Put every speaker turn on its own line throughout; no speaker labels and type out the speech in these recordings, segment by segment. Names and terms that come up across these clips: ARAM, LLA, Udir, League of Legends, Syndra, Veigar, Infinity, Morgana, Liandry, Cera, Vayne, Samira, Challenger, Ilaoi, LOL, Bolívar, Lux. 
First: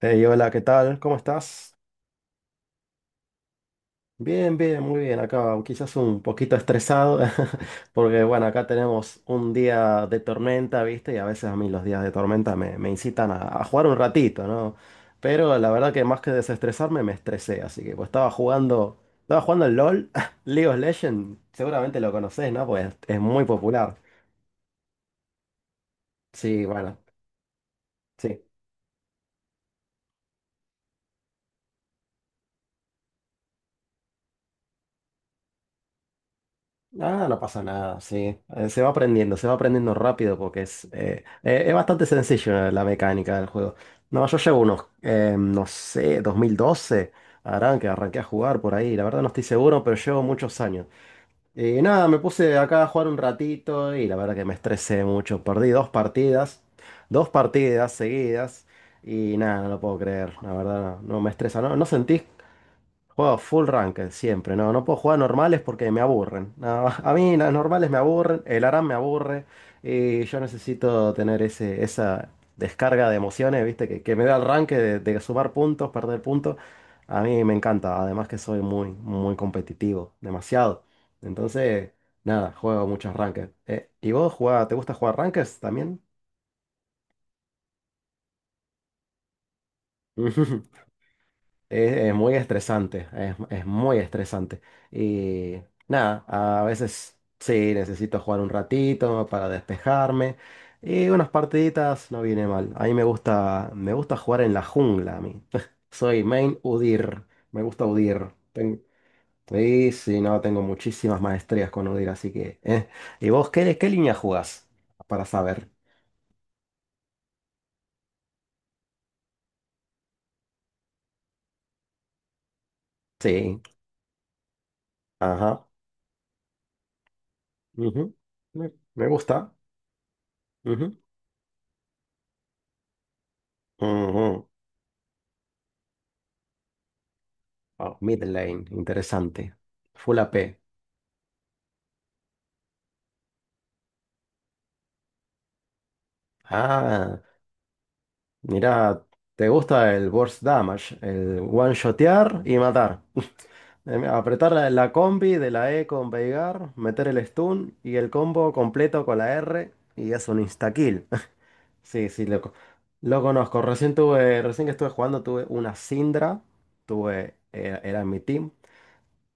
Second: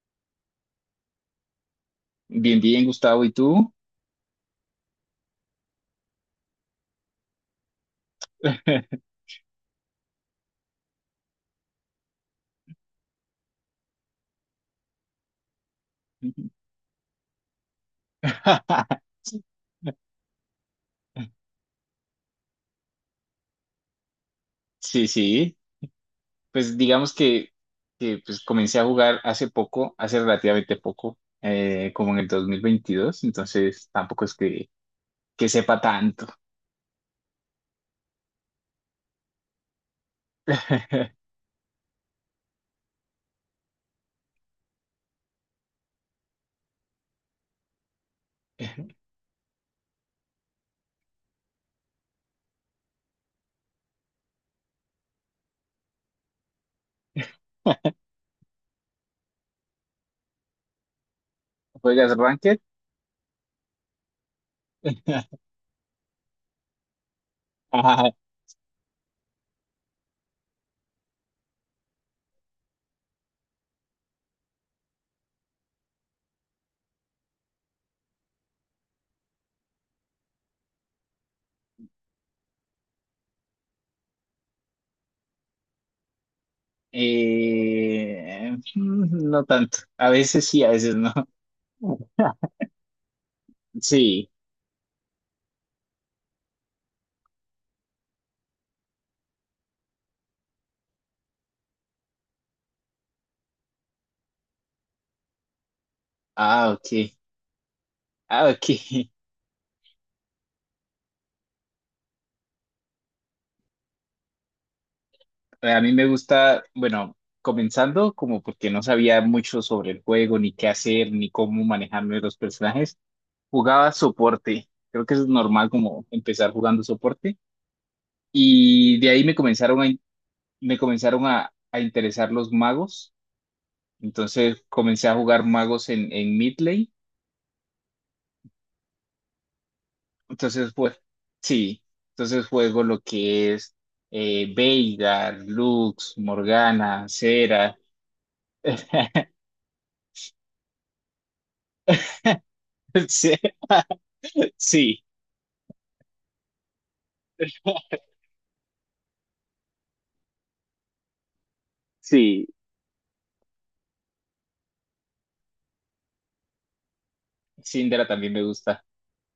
Hey, hola, ¿qué tal? ¿Cómo estás?
Bien, bien, Gustavo, ¿y tú?
Bien, bien, muy bien. Acá quizás un poquito estresado, porque bueno, acá tenemos un día de tormenta, ¿viste? Y a veces a mí los días de tormenta me incitan a jugar un ratito, ¿no? Pero la verdad que más que desestresarme, me estresé. Así que pues estaba jugando el LOL, League of Legends, seguramente lo conocés, ¿no? Pues es muy popular.
Sí, sí.
Sí,
Pues
bueno,
digamos que, que,
sí.
pues comencé a jugar hace poco, hace relativamente poco, como en el 2022. Entonces tampoco es que sepa tanto.
Ah, no pasa nada, sí. Se va aprendiendo rápido porque es bastante sencillo, la mecánica del juego. No, yo llevo unos, no sé, 2012, harán que arranqué a jugar por ahí. La verdad no estoy seguro, pero llevo muchos años. Y nada, me puse acá a jugar un ratito y la verdad que me estresé mucho. Perdí dos partidas seguidas y nada, no lo puedo creer. La verdad no, no me estresa. ¿No, no
¿Juegas
sentís?
Ranked?
Juego full ranked siempre, no, no puedo jugar normales porque me aburren. No, a mí las normales me
Ajá.
aburren, el ARAM me aburre y yo necesito tener ese, esa descarga de emociones, ¿viste? Que me da el ranked de sumar puntos, perder puntos. A mí me encanta, además que soy muy, muy competitivo, demasiado. Entonces, nada, juego muchos ranked. ¿Y te gusta jugar ranked también?
No tanto. A veces sí, a veces no.
Es muy estresante, es muy
Sí.
estresante. Y nada, a veces sí, necesito jugar un ratito para despejarme. Y unas partiditas no viene mal. A mí me gusta jugar en la jungla a mí. Soy main
Ah, ok.
Udir, me gusta Udir.
Ah, ok.
Ten- sí, sí, no, tengo muchísimas maestrías con Udir, así que.... ¿Y vos qué línea jugás? Para saber.
A mí me gusta, bueno, comenzando como porque no sabía mucho sobre el juego, ni qué hacer, ni cómo manejarme los personajes,
Sí,
jugaba soporte. Creo que es
ajá.
normal como empezar jugando soporte.
Ujú, Me,
Y
me
de ahí
gusta.
me
Ujú,
comenzaron a interesar los magos.
ujú.
Entonces comencé a jugar magos en mid lane.
Oh, mid lane, interesante. Full AP.
Entonces, pues, sí. Entonces juego lo que es Veigar, Lux, Morgana,
Ah,
Cera.
mira, te gusta el burst damage, el one-shotear y matar.
Sí.
Apretar la combi de la E con Veigar, meter el stun y el combo completo con la R y es un insta-kill. Sí, sí,
Sí,
loco. Lo conozco. Recién que estuve jugando tuve una Syndra. Era
Syndra
en mi
también me
team.
gusta.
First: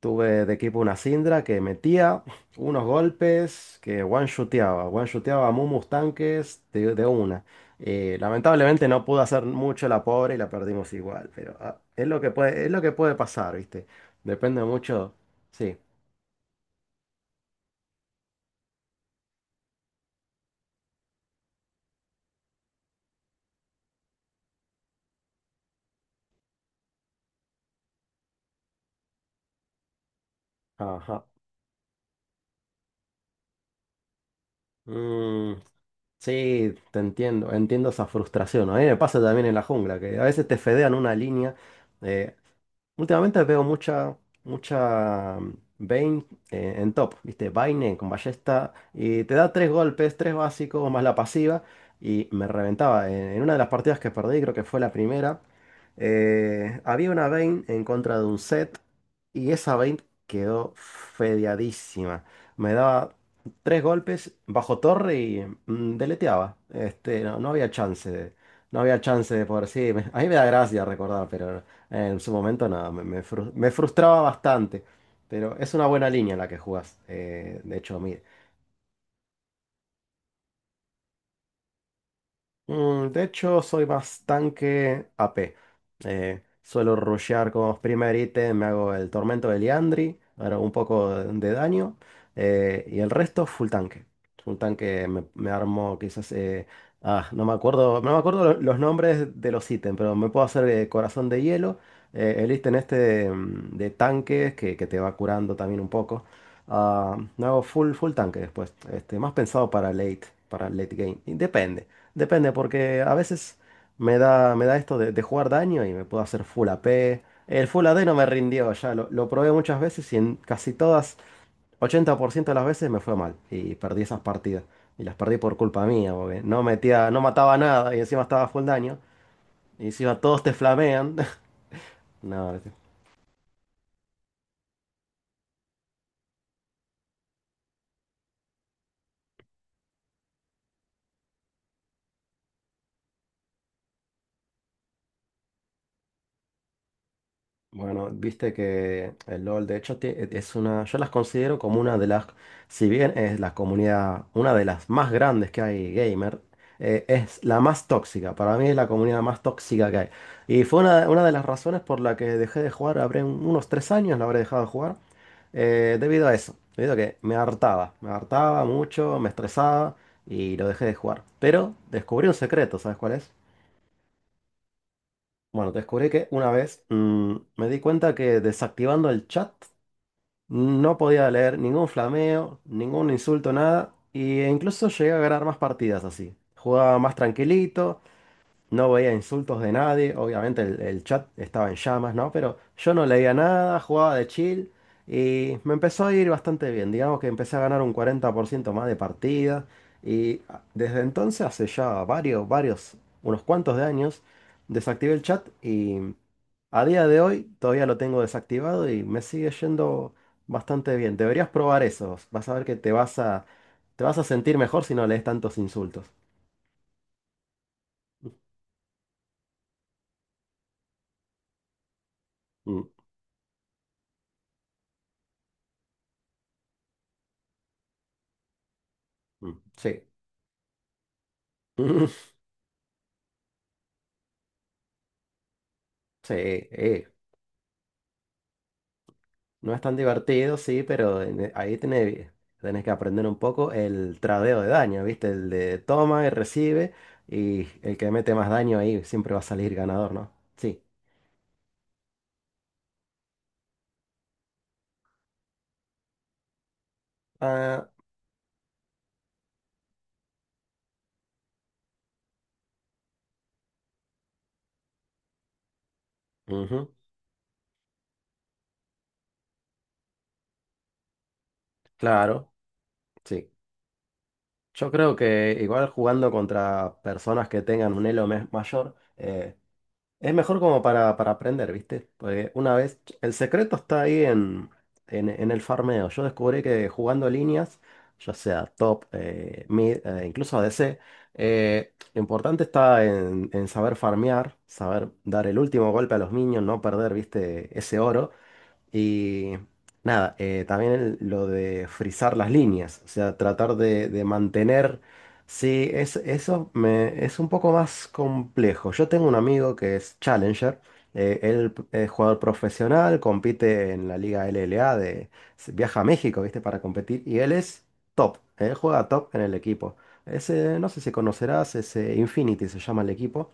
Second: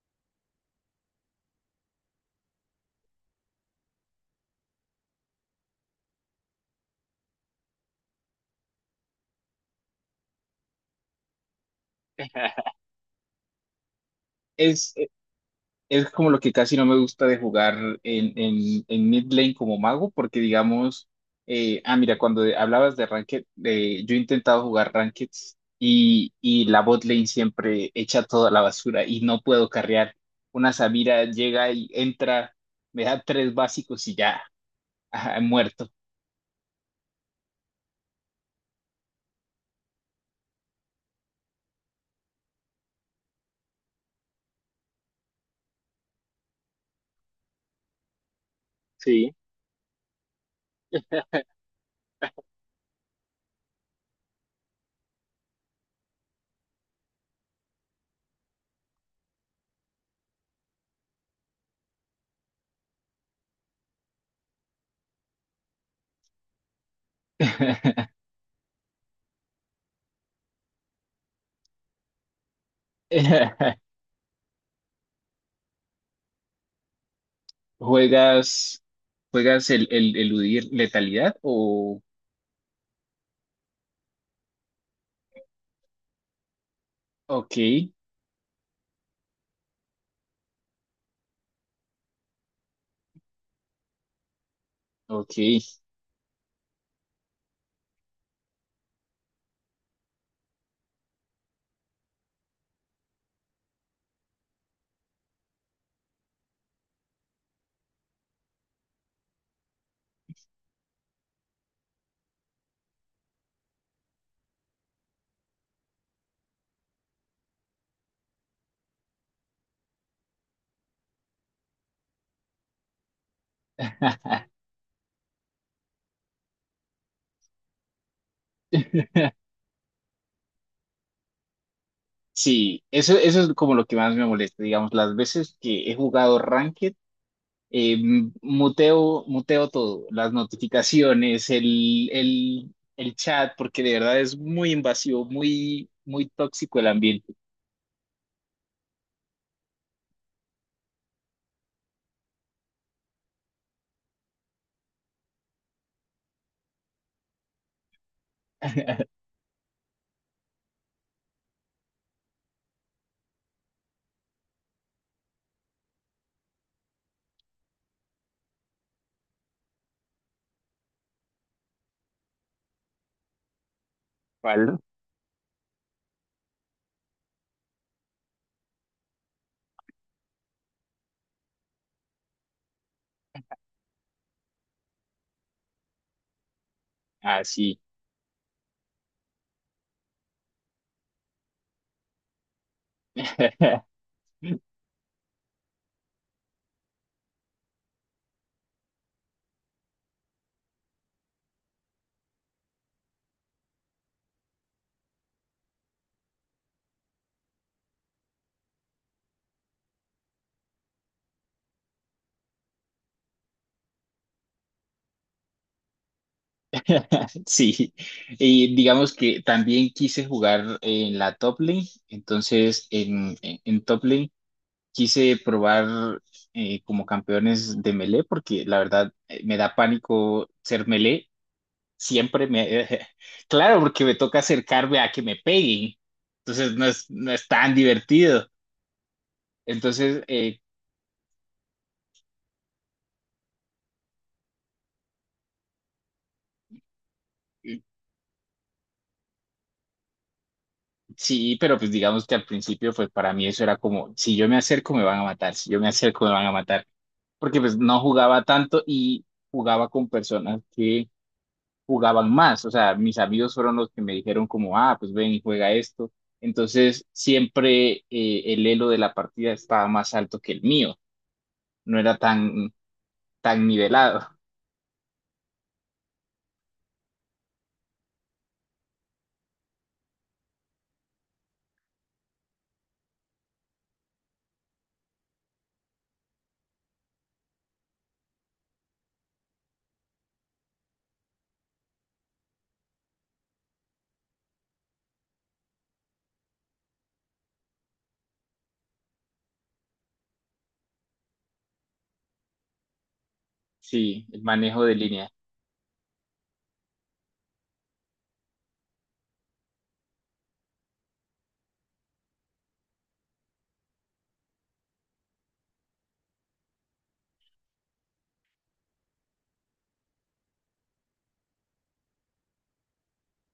Tuve de equipo una Syndra que metía unos golpes que one-shoteaba a Mumus tanques de una. Lamentablemente no pudo hacer mucho la pobre y la perdimos igual, pero ah, es lo que puede pasar, ¿viste? Depende
Es,
mucho. Sí,
es como lo que casi no me gusta de jugar en mid lane como mago, porque digamos, mira, hablabas de ranked, yo he intentado jugar rankeds y la bot lane siempre echa toda la basura y no puedo carrear. Una Samira
ajá.
llega y entra, me da tres básicos y ya, ajá,
Mm,
muerto.
sí, te entiendo, entiendo esa frustración. A mí me pasa también en la jungla, que a veces te fedean una línea. eh, Últimamente veo mucha, mucha Vayne en top, ¿viste? Vayne con ballesta y te
Sí.
da tres golpes, tres básicos más la pasiva y me reventaba. En una de las partidas que perdí, creo que fue la primera, había una Vayne en contra de un set y esa Vayne quedó fedeadísima. Me daba tres golpes bajo torre y deleteaba. Este, no había chance de, no había chance de poder, sí, a mí me da gracia recordar, pero... En su momento nada, me frustraba bastante, pero es una buena línea la que jugás. De hecho,
¿Juegas, juegas el eludir letalidad? O,
Soy más tanque AP. Suelo rushear
ok,
como primer ítem, me hago el tormento de Liandry, hago un poco de daño, y el resto full tanque. Full tanque me
ok.
armo quizás... no me acuerdo los nombres de los ítems, pero me puedo hacer corazón de hielo, el ítem este de tanques que te va curando también un poco. Ah, me hago full, full tanque después, este, más pensado para late game, y depende. Depende, porque a veces me da esto de jugar daño y me puedo hacer full AP. El full AD no me rindió ya, lo probé muchas veces y en casi todas, 80% de las veces me fue mal y perdí esas partidas. Y las perdí por culpa mía, porque no metía, no mataba nada y encima estaba full daño. Y encima todos te flamean. No, no.
Sí, eso es como lo que más me molesta, digamos, las veces que he jugado Ranked, muteo, muteo todo, las notificaciones, el chat, porque de verdad es muy invasivo, muy, muy tóxico el ambiente.
Bueno, viste que el LOL, de hecho, es una, yo las considero como una de las, si bien es la comunidad, una de las más grandes que hay gamer, es la más tóxica, para mí es la comunidad más tóxica que hay. Y fue una de las razones por la que dejé de jugar, habré unos 3 años, la habré dejado de jugar, debido a eso, debido a que me hartaba, mucho, me estresaba y lo dejé de jugar. Pero descubrí un secreto, ¿sabes cuál es?
¿Cuál?
Bueno, descubrí que una vez me di cuenta que desactivando el chat no podía leer ningún flameo, ningún insulto, nada. Y incluso llegué a ganar más partidas así. Jugaba más
Ah, sí.
tranquilito, no veía insultos de nadie. Obviamente el chat estaba en llamas, ¿no? Pero yo no leía nada, jugaba de chill. Y me empezó a ir bastante bien. Digamos que empecé a ganar un 40% más de partidas. Y ah, desde entonces, hace ya varios, varios, unos cuantos de años, desactivé el chat y... A día de hoy todavía lo tengo desactivado y me sigue yendo bastante bien. Deberías probar eso. Vas a ver que te vas a sentir mejor si no lees tantos insultos.
Sí, y digamos que también quise jugar en la top lane,
Mm,
entonces en top lane quise probar como campeones de melee, porque la verdad
mm,
me da
sí.
pánico ser melee, siempre me... Claro, porque me toca acercarme a que me peguen,
Sí,
entonces no es,
eh.
no es tan divertido.
No es tan
Entonces,
divertido, sí, pero ahí tenés, que aprender un poco el tradeo de daño, ¿viste? El de toma y recibe y
eh,
el que mete más daño ahí siempre va a salir ganador, ¿no? Sí.
sí, pero pues digamos que al principio, pues para mí eso era como, si yo me acerco me van a matar, si yo me acerco me van a matar. Porque pues
Ah,
no jugaba tanto y jugaba con personas que jugaban más. O sea, mis amigos fueron los que me dijeron como, ah, pues ven y juega esto.
ujú,
Entonces siempre el elo de la partida estaba más alto que el mío. No era
claro.
tan,
Sí.
tan nivelado.
Yo creo que igual jugando contra personas que tengan un elo mayor, es mejor como para aprender, ¿viste? Porque una vez, el secreto está ahí en, en el farmeo. Yo descubrí que jugando líneas, ya sea top, mid, incluso ADC, lo importante está en saber farmear, saber dar el último golpe a los minions, no perder, ¿viste? Ese oro. Y nada, también lo de frizar las líneas, o sea, tratar de
Sí, el manejo de
mantener...
línea.
Sí, es un poco más complejo. Yo tengo un amigo que es Challenger, él es jugador profesional, compite en la Liga LLA, de, viaja a México, ¿viste? Para competir, y él es top, él juega top en el equipo. Ese, no sé si conocerás, ese Infinity se llama el equipo.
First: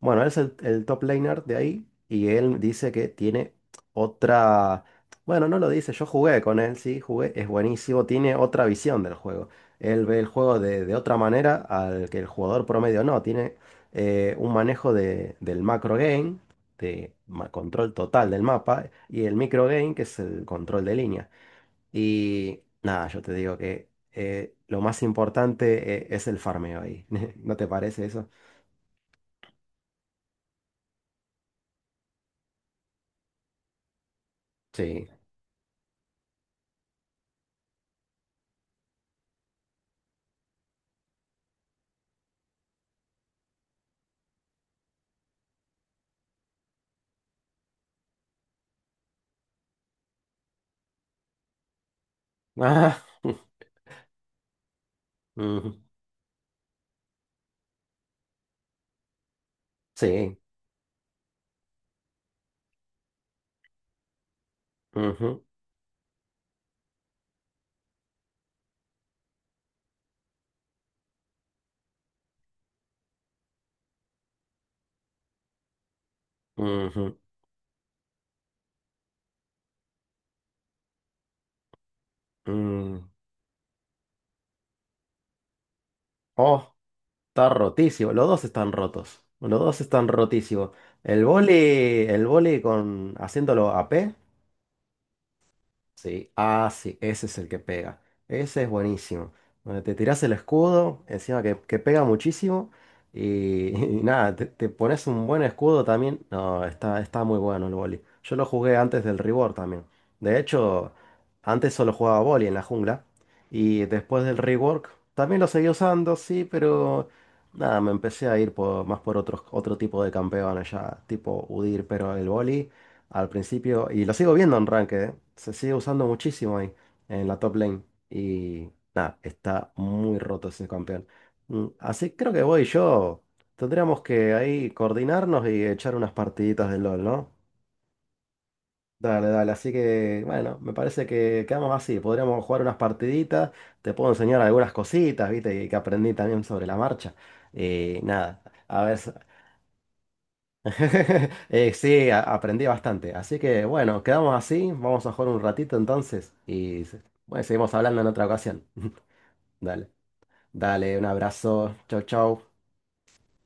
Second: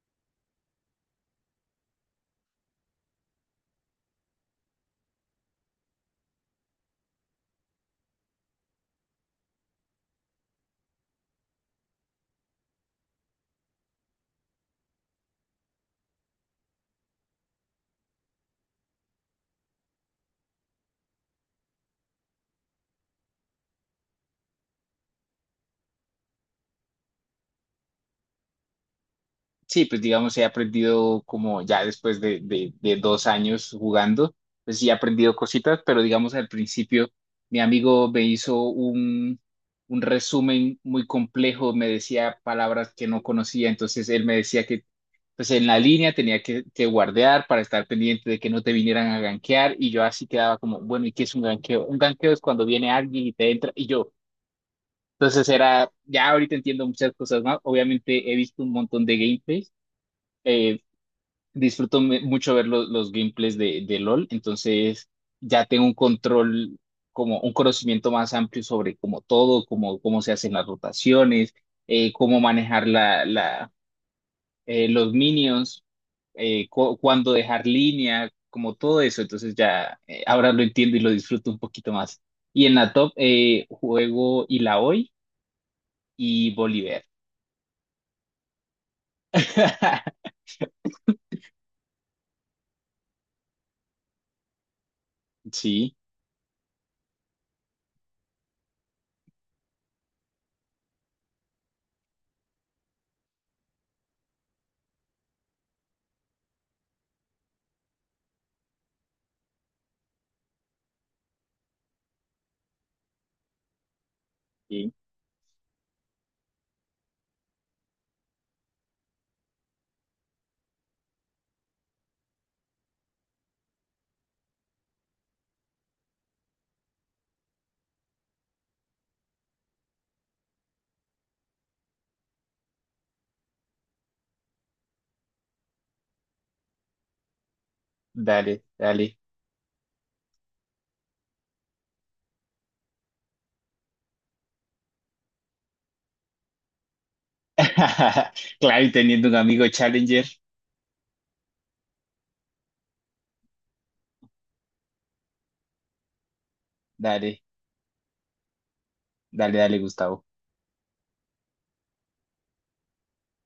Bueno, él es el top laner de ahí y él dice que tiene otra... Bueno, no lo dice, yo jugué con él, sí, jugué, es buenísimo, tiene otra visión del juego. Él ve el juego de otra manera al que el jugador promedio no, tiene un manejo del macro game, control total del mapa, y el micro game, que es el control de línea. Y nada, yo te digo que lo más importante es el farmeo ahí. ¿No te parece eso?
Sí, pues digamos, he aprendido como ya después de 2 años jugando, pues sí he
Sí.
aprendido cositas, pero digamos al principio mi amigo me hizo un resumen muy complejo, me decía palabras que no conocía, entonces él me decía que pues en la línea tenía que guardear para estar pendiente de que no te vinieran a gankear y yo así quedaba como, bueno, ¿y qué es un ganqueo? Un ganqueo es cuando viene alguien y te entra y yo. Entonces
Ujú,
era, ya ahorita entiendo muchas cosas más, obviamente he visto un montón de gameplays
sí.
eh, disfruto mucho ver los gameplays de LOL, entonces
Ujú,
ya tengo un control, como un conocimiento más amplio sobre como todo, como cómo se hacen las rotaciones, cómo manejar los minions, eh,
ujú,
cuándo dejar línea, como todo eso, entonces ya ahora lo entiendo y lo disfruto un poquito más. Y en la
mm.
top juego Ilaoi y
Oh,
Bolívar.
está rotísimo. Los dos están rotos. Los dos están rotísimos. El vóley con haciéndolo a P.
Sí,
Sí, ah, sí, ese es el que pega. Ese es buenísimo. Donde te tiras el escudo, encima que pega muchísimo. Y y nada, te pones un buen escudo también. No, está, está muy bueno el boli. Yo lo jugué antes del rework también. De hecho, antes solo jugaba boli en la jungla. Y después del rework
sí,
también lo seguí usando, sí, pero nada, me empecé a ir más por otro tipo de campeones ya, tipo Udir, pero el boli al principio, y lo sigo viendo en Ranked, ¿eh? Se sigue usando muchísimo ahí, en la top lane. Y nada, está muy roto ese campeón. Mm, así creo que voy yo, tendríamos que ahí coordinarnos y echar unas partiditas de LOL, ¿no?
dale, dale.
Dale, dale, así que bueno, me parece que quedamos así, podríamos jugar unas partiditas, te puedo enseñar algunas cositas, viste, y que aprendí también sobre la marcha. Y nada, a
Claro, y
ver,
teniendo un amigo Challenger,
Sí, aprendí bastante. Así que bueno, quedamos así. Vamos a jugar un ratito entonces. Y bueno,
dale,
seguimos hablando en otra ocasión.
dale, dale,
Dale,
Gustavo.
dale, un abrazo. Chau, chau.